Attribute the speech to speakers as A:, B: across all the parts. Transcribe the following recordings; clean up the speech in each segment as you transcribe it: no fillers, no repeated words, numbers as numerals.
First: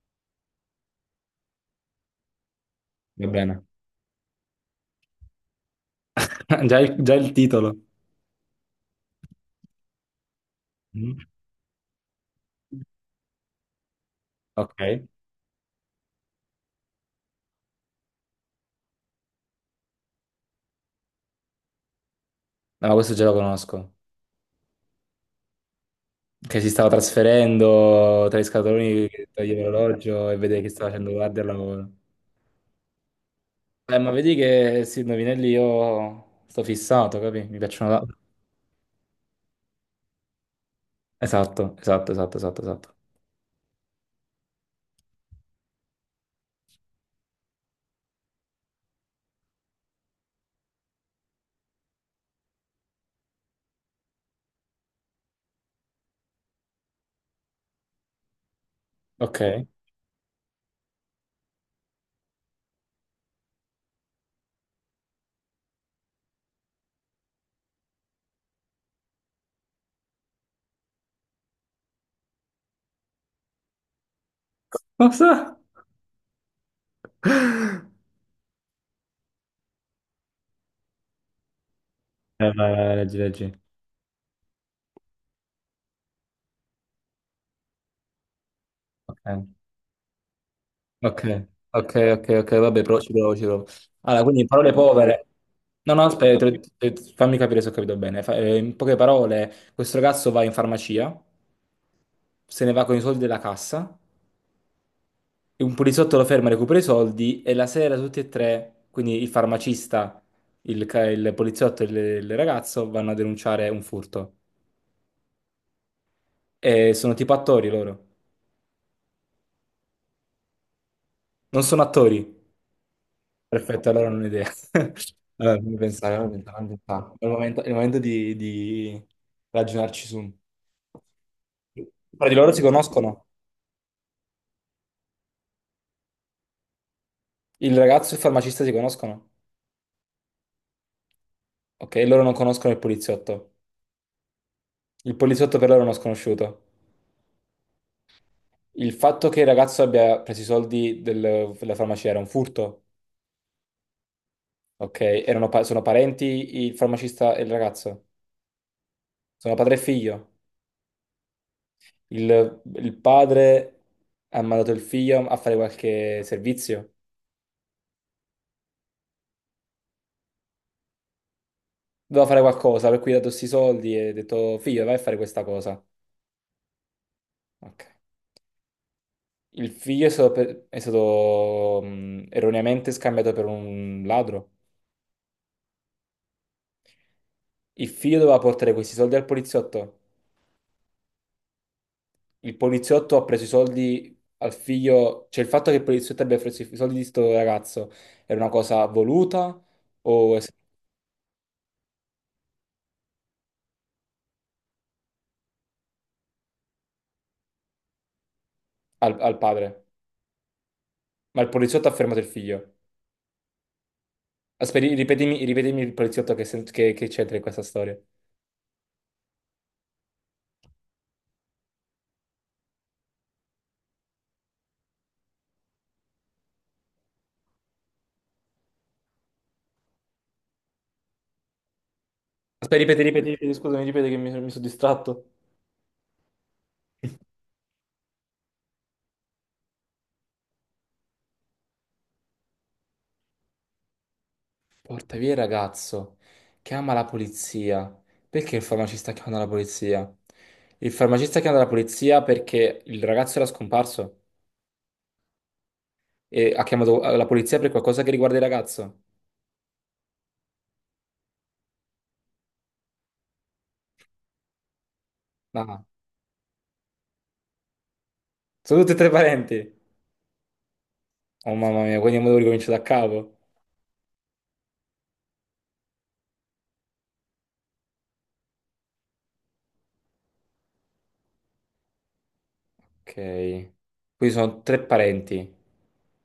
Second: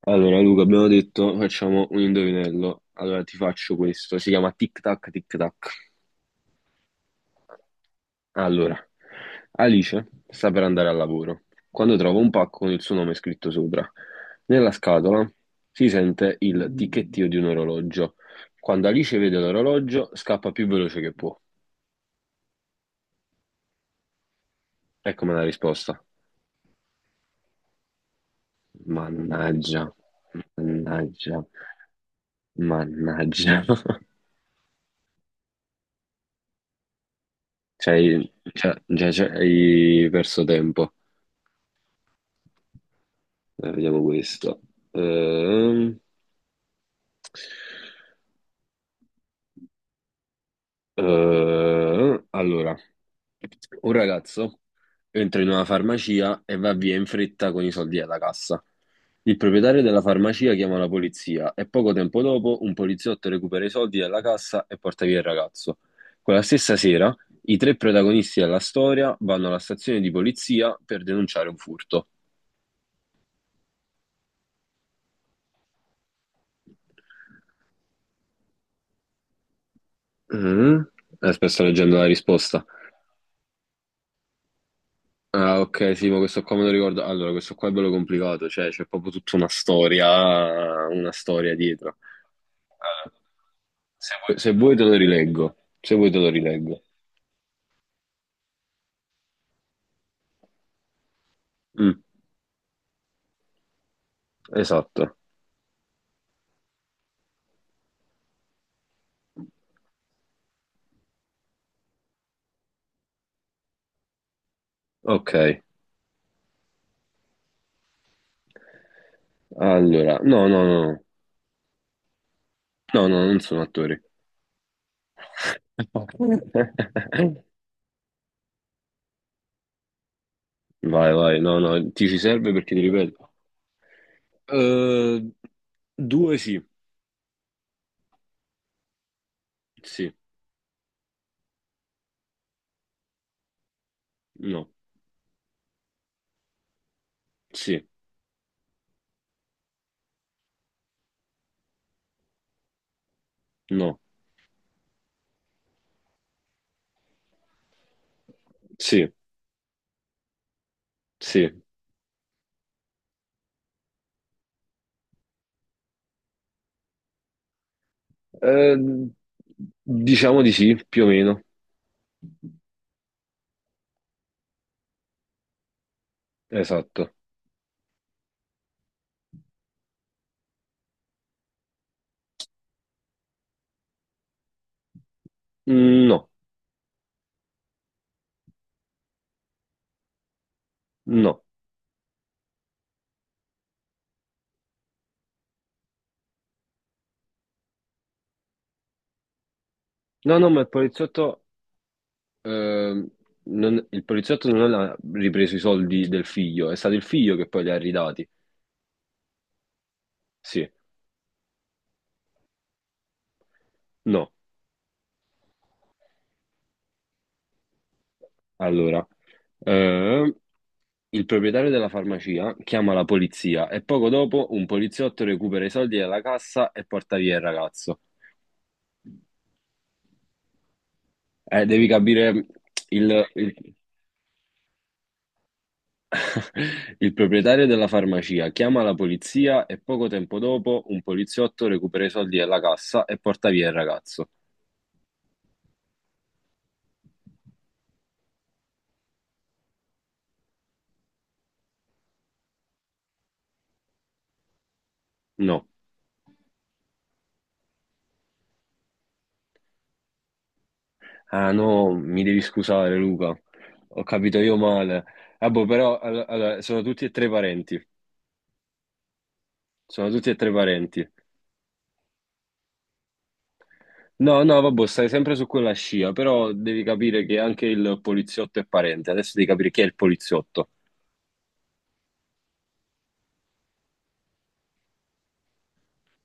A: Allora, Luca, abbiamo detto facciamo un indovinello. Allora,
B: Va
A: ti
B: bene.
A: faccio questo. Si chiama Tic Tac Tic Tac.
B: Già il titolo.
A: Allora, Alice sta per andare al
B: Mm.
A: lavoro quando trova un pacco con il suo nome scritto sopra. Nella
B: Ok.
A: scatola si sente il ticchettio di un orologio. Quando Alice vede l'orologio, scappa più veloce che può.
B: No, questo già lo conosco.
A: Ecco la risposta.
B: Che si stava trasferendo tra i scatoloni che toglieva
A: Mannaggia,
B: l'orologio e vedeva che stava facendo
A: mannaggia,
B: guardia al lavoro.
A: mannaggia.
B: Ma vedi che sì, indovinelli io sto fissato, capi? Mi piacciono da.
A: Cioè, già hai perso tempo.
B: Esatto, esatto, esatto, esatto, esatto.
A: Vediamo questo. Ehm, allora, un ragazzo entra in una farmacia e va via in fretta con i soldi alla cassa. Il
B: Ok.
A: proprietario della farmacia chiama la polizia e poco tempo dopo un poliziotto recupera i soldi dalla cassa e porta via il ragazzo. Quella stessa sera, i tre protagonisti della storia vanno alla stazione di polizia per denunciare un furto.
B: Cosa?
A: Mm. Aspetta, sto leggendo la risposta.
B: Vai, vai, vai, leggi, leggi.
A: Ah, ok, sì, ma questo qua me lo ricordo. Allora, questo qua è bello complicato, cioè c'è proprio tutta
B: Ok.
A: una
B: Ok,
A: storia
B: ok,
A: dietro.
B: ok, ok, vabbè, però ci
A: Allora,
B: provo, ci provo.
A: se
B: Allora,
A: vuoi,
B: quindi in
A: se
B: parole
A: vuoi te lo
B: povere.
A: rileggo,
B: No,
A: se
B: no,
A: vuoi te lo
B: aspetta,
A: rileggo.
B: fammi capire se ho capito bene. In poche parole, questo ragazzo va in farmacia,
A: Mm,
B: se ne va con i soldi della cassa,
A: esatto.
B: e un poliziotto lo ferma, recupera i soldi e la sera tutti e tre, quindi il farmacista, il poliziotto e il ragazzo, vanno a denunciare un furto.
A: Ok,
B: E sono tipo attori loro.
A: allora, no, no, no,
B: Non sono attori.
A: no, no, non sono
B: Perfetto,
A: attori.
B: allora non ho idea. Allora, fammi pensare, fammi pensare, fammi pensare. È il momento, è il momento di, di ragionarci su.
A: Vai, vai, no, no, ti ci
B: Fra di loro
A: serve
B: si
A: perché ti
B: conoscono.
A: ripeto. Eh, due sì,
B: Il ragazzo e il farmacista si conoscono.
A: sì,
B: Ok, loro non conoscono il poliziotto.
A: no,
B: Il poliziotto per loro è uno sconosciuto.
A: sì,
B: Il fatto che il ragazzo abbia preso i soldi della farmacia era un furto.
A: no,
B: Ok, sono parenti il farmacista e il ragazzo.
A: sì,
B: Sono padre e figlio.
A: sì.
B: Il padre ha mandato il figlio a fare qualche servizio.
A: Eh, diciamo di sì, più o meno.
B: Dovevo fare qualcosa, per cui gli ho dato questi soldi e ho detto, figlio, vai a fare questa cosa.
A: Esatto.
B: Ok. Il figlio è stato, erroneamente scambiato per un ladro.
A: Mm, no,
B: Il figlio doveva portare questi soldi al poliziotto.
A: no.
B: Il poliziotto ha preso i soldi al figlio. Cioè, il fatto che il poliziotto abbia preso i soldi di sto ragazzo era una cosa voluta o
A: No,
B: es-
A: no, ma il poliziotto, ehm, non- il poliziotto non ha ripreso i soldi del figlio, è stato il figlio che poi li ha ridati.
B: al padre?
A: Sì,
B: Ma il poliziotto ha fermato il figlio.
A: no.
B: Aspetta, ripetimi, ripetimi il poliziotto che c'entra in questa storia.
A: Allora, ehm, il proprietario della farmacia chiama la polizia e poco dopo un poliziotto recupera i soldi dalla cassa e porta via il ragazzo. Devi capire
B: Aspetta, ripeti,
A: il,
B: ripeti, ripeti,
A: il-
B: scusami, ripeti che mi sono distratto.
A: il proprietario della farmacia chiama la polizia e poco tempo dopo un poliziotto recupera i soldi dalla cassa e porta via il ragazzo.
B: Porta via il ragazzo, chiama la polizia. Perché il farmacista chiama la polizia? Il farmacista chiama la polizia perché il ragazzo era scomparso
A: No.
B: e ha chiamato la polizia per qualcosa che riguarda il ragazzo.
A: Ah no, mi devi scusare Luca, ho capito io male. Vabbè,
B: Ah,
A: però allora, sono tutti e tre parenti.
B: sono tutti e tre parenti.
A: Sono tutti e tre parenti.
B: Oh mamma mia, quindi devo ricominciare da capo.
A: No, no, vabbè, stai sempre su quella scia, però devi capire che anche il poliziotto è parente. Adesso devi capire chi è il poliziotto.
B: Ok, qui sono tre parenti.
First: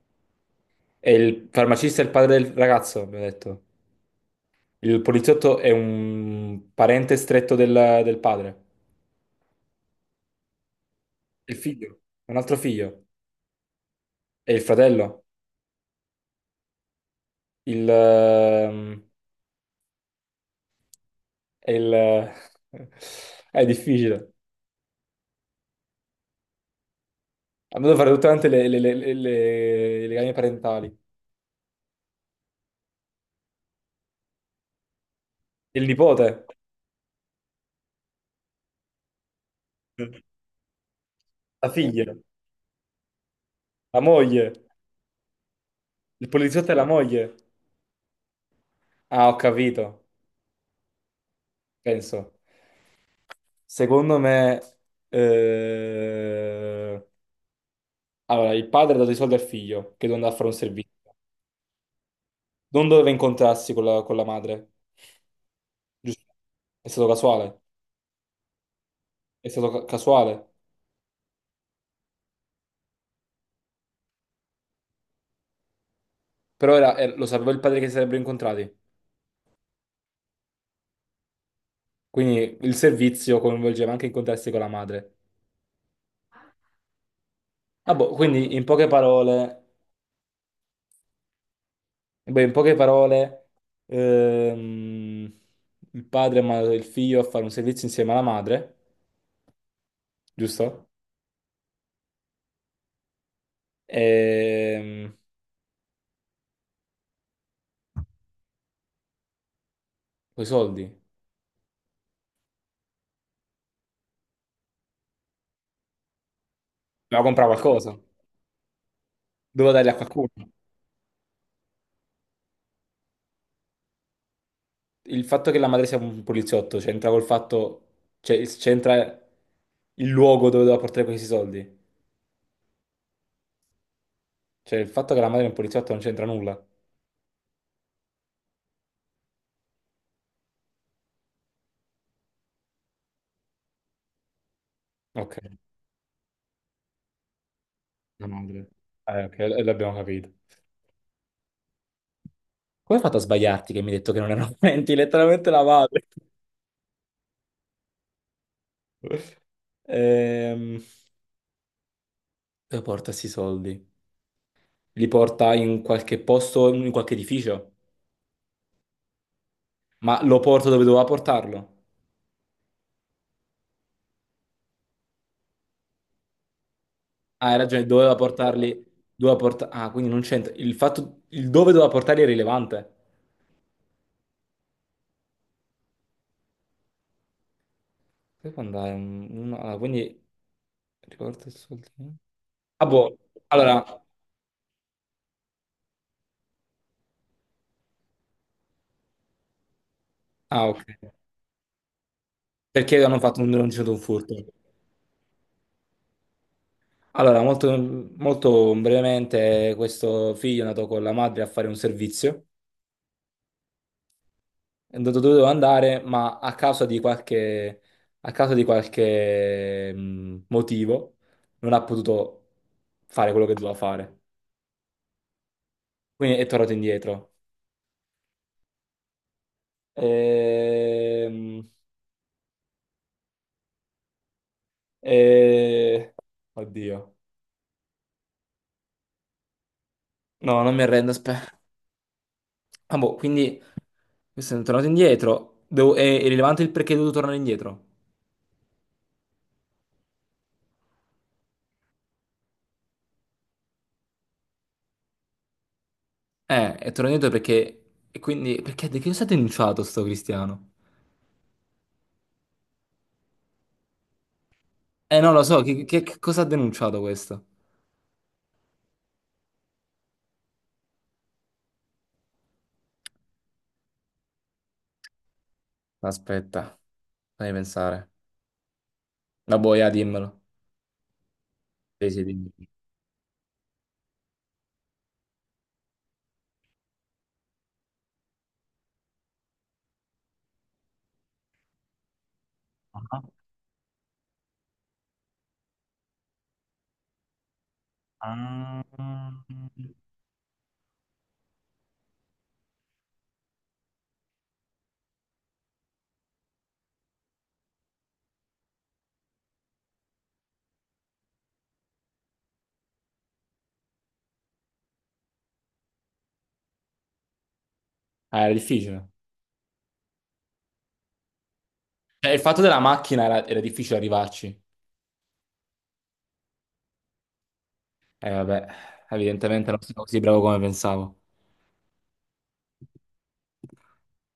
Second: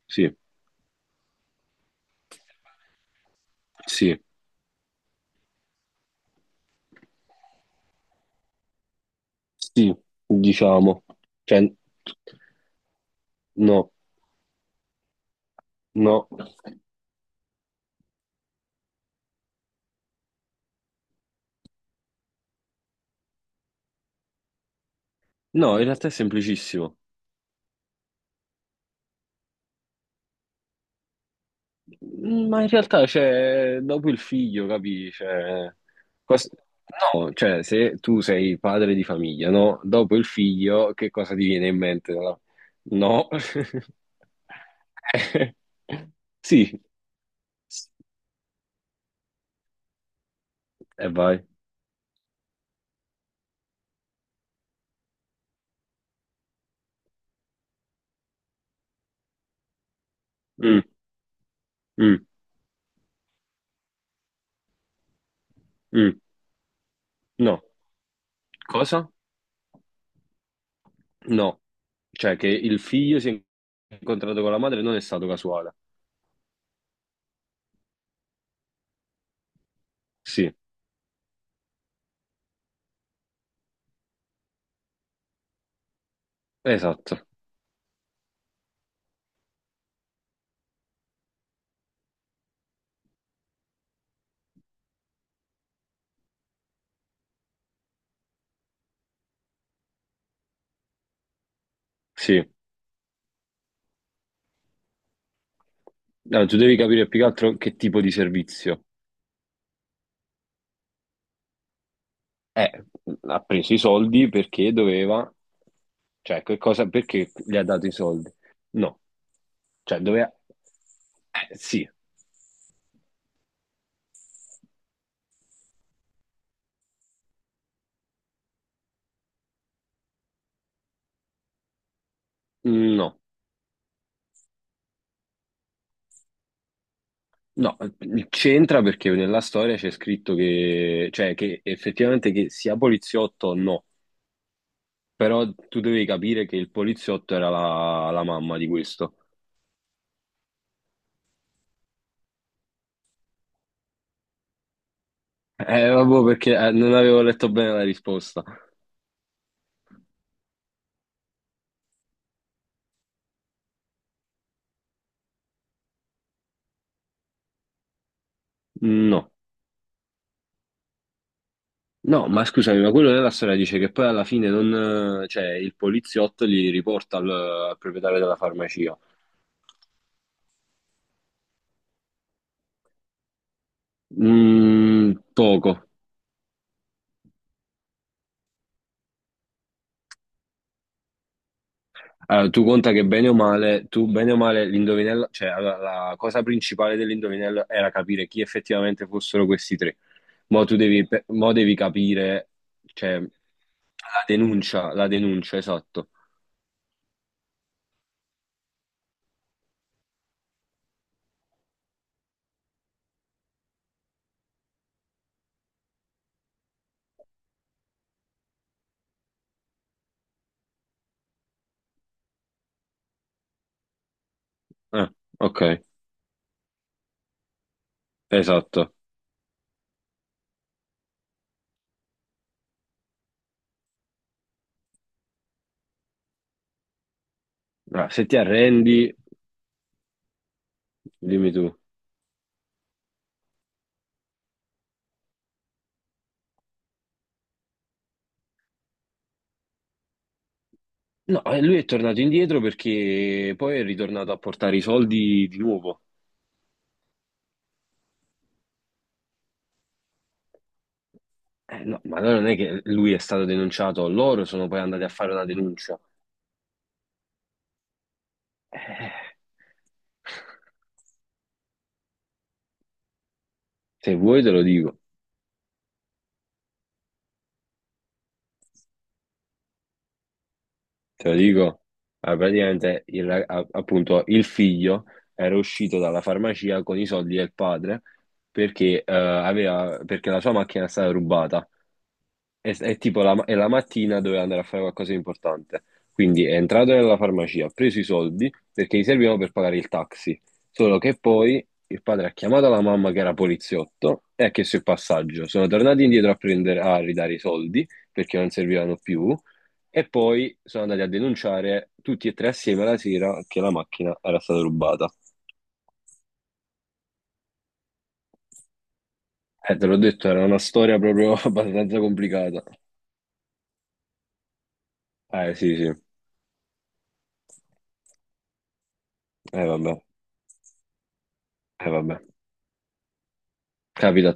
A: Sì,
B: E il farmacista è il padre del ragazzo, abbiamo detto.
A: sì,
B: Il poliziotto è un parente stretto del padre.
A: sì, diciamo.
B: Il
A: Cioè,
B: figlio, un altro figlio.
A: no,
B: E il fratello?
A: no.
B: Il, ehm, è il- è difficile.
A: No, in realtà è semplicissimo.
B: Abbiamo dovuto fare tutte quante le gambe parentali.
A: Mm, ma in realtà, cioè, dopo il figlio, capi? Cioè,
B: Il nipote,
A: cos- no, cioè, se tu sei padre di famiglia, no?
B: la
A: Dopo il figlio, che cosa ti viene in mente?
B: figlia,
A: No. No.
B: la moglie, il poliziotto e
A: Sì.
B: la moglie. Ah, ho capito,
A: E vai.
B: penso. Secondo me, eh, allora, il padre ha dato i soldi al figlio che doveva andare a fare un
A: Mm,
B: servizio.
A: mm,
B: Non doveva incontrarsi con la madre,
A: mm.
B: giusto? È stato casuale,
A: No. Cosa?
B: è stato casuale.
A: No. Cioè, che il figlio si è incontrato con la madre non è stato casuale.
B: Però lo sapeva il padre che si sarebbero incontrati.
A: Sì,
B: Quindi il servizio coinvolgeva anche incontrarsi con la madre.
A: esatto.
B: Ah, boh, quindi in poche parole, beh, in poche parole, ehm, il padre ha mandato il figlio a fare un servizio insieme alla madre, giusto?
A: Sì.
B: Ehm,
A: No, tu devi capire più che altro che tipo di servizio.
B: con i soldi.
A: Eh, ha preso i soldi perché doveva, cioè, che cosa,
B: Doveva
A: perché
B: comprare
A: gli ha dato i
B: qualcosa,
A: soldi? No,
B: doveva darli a
A: cioè,
B: qualcuno.
A: doveva, sì,
B: Il fatto che la madre sia un poliziotto c'entra col fatto, cioè c'entra il luogo dove doveva portare questi soldi.
A: no,
B: Cioè il fatto che la madre è un poliziotto non c'entra nulla.
A: no, c'entra perché nella storia c'è scritto che, cioè, che effettivamente che sia poliziotto o no,
B: Ok.
A: però tu devi capire che il poliziotto era la
B: La
A: mamma
B: madre.
A: di questo.
B: Ok, l'abbiamo capito. Come hai fatto a sbagliarti che mi hai detto che non erano 20? Letteralmente la madre.
A: Vabbè, perché non avevo letto bene la risposta.
B: Ehm, dove porta questi soldi? Li porta in qualche posto, in qualche edificio?
A: No.
B: Ma lo porta dove doveva portarlo?
A: No, ma scusami, ma quello nella storia dice che poi alla fine non, cioè, il poliziotto li riporta al,
B: Ah, hai
A: al
B: ragione, doveva
A: proprietario della
B: portarli.
A: farmacia.
B: Doveva Quindi non c'entra. Il dove doveva portarli è rilevante.
A: Mm, poco.
B: Poi può andare. Riporta i soldi.
A: Allora, tu
B: Ah,
A: conta che
B: boh.
A: bene o
B: Allora.
A: male, l'indovinello, cioè allora, la cosa principale dell'indovinello era capire chi effettivamente fossero questi tre. Mo
B: Ah,
A: tu
B: ok.
A: devi, mo devi capire,
B: Perché hanno
A: cioè,
B: fatto non c'è stato un furto?
A: la denuncia, esatto.
B: Allora, molto, molto brevemente, questo figlio è andato con la madre a fare un servizio, è andato dove doveva andare, ma a causa di qualche, a causa di qualche motivo non ha potuto fare quello che doveva fare.
A: Ah, ok,
B: Quindi è tornato indietro.
A: esatto.
B: Ehm, e- Oddio.
A: Ah, se ti arrendi,
B: No, non mi arrendo,
A: dimmi
B: aspetta.
A: tu.
B: Ah, boh, quindi questo è tornato indietro. È rilevante il perché è dovuto tornare indietro.
A: No, lui è tornato indietro perché poi è ritornato a portare i soldi di nuovo.
B: È tornato indietro perché. E quindi. Perché di che cosa ha denunciato sto Cristiano?
A: No, ma allora non è che lui è stato denunciato, loro sono poi andati a fare
B: Non lo
A: una
B: so, che,
A: denuncia.
B: che- che cosa ha denunciato questo?
A: Eh, se vuoi te lo dico,
B: Aspetta, fammi pensare. La boia, dimmelo.
A: te lo dico.
B: Sì, sì,
A: Ah,
B: dimmi.
A: praticamente appunto il figlio era uscito dalla farmacia con i soldi del padre perché, perché la sua macchina è stata rubata.
B: Ah,
A: È la mattina doveva andare a fare qualcosa di importante. Quindi è entrato nella farmacia, ha preso i soldi
B: ah.
A: perché gli servivano per pagare il taxi. Solo che poi il padre ha chiamato la mamma che era poliziotto e ha chiesto il passaggio. Sono tornati indietro a prendere, a ridare i soldi perché non servivano più. E poi sono andati a denunciare tutti e tre assieme la sera che la macchina era stata rubata.
B: Ah, era difficile.
A: Te l'ho detto, era una storia proprio abbastanza
B: Cioè, il fatto
A: complicata.
B: della macchina era difficile arrivarci.
A: Eh sì, sì.
B: Vabbè.
A: Eh
B: Evidentemente non
A: vabbè,
B: sono così bravo come pensavo.
A: eh vabbè. Capita a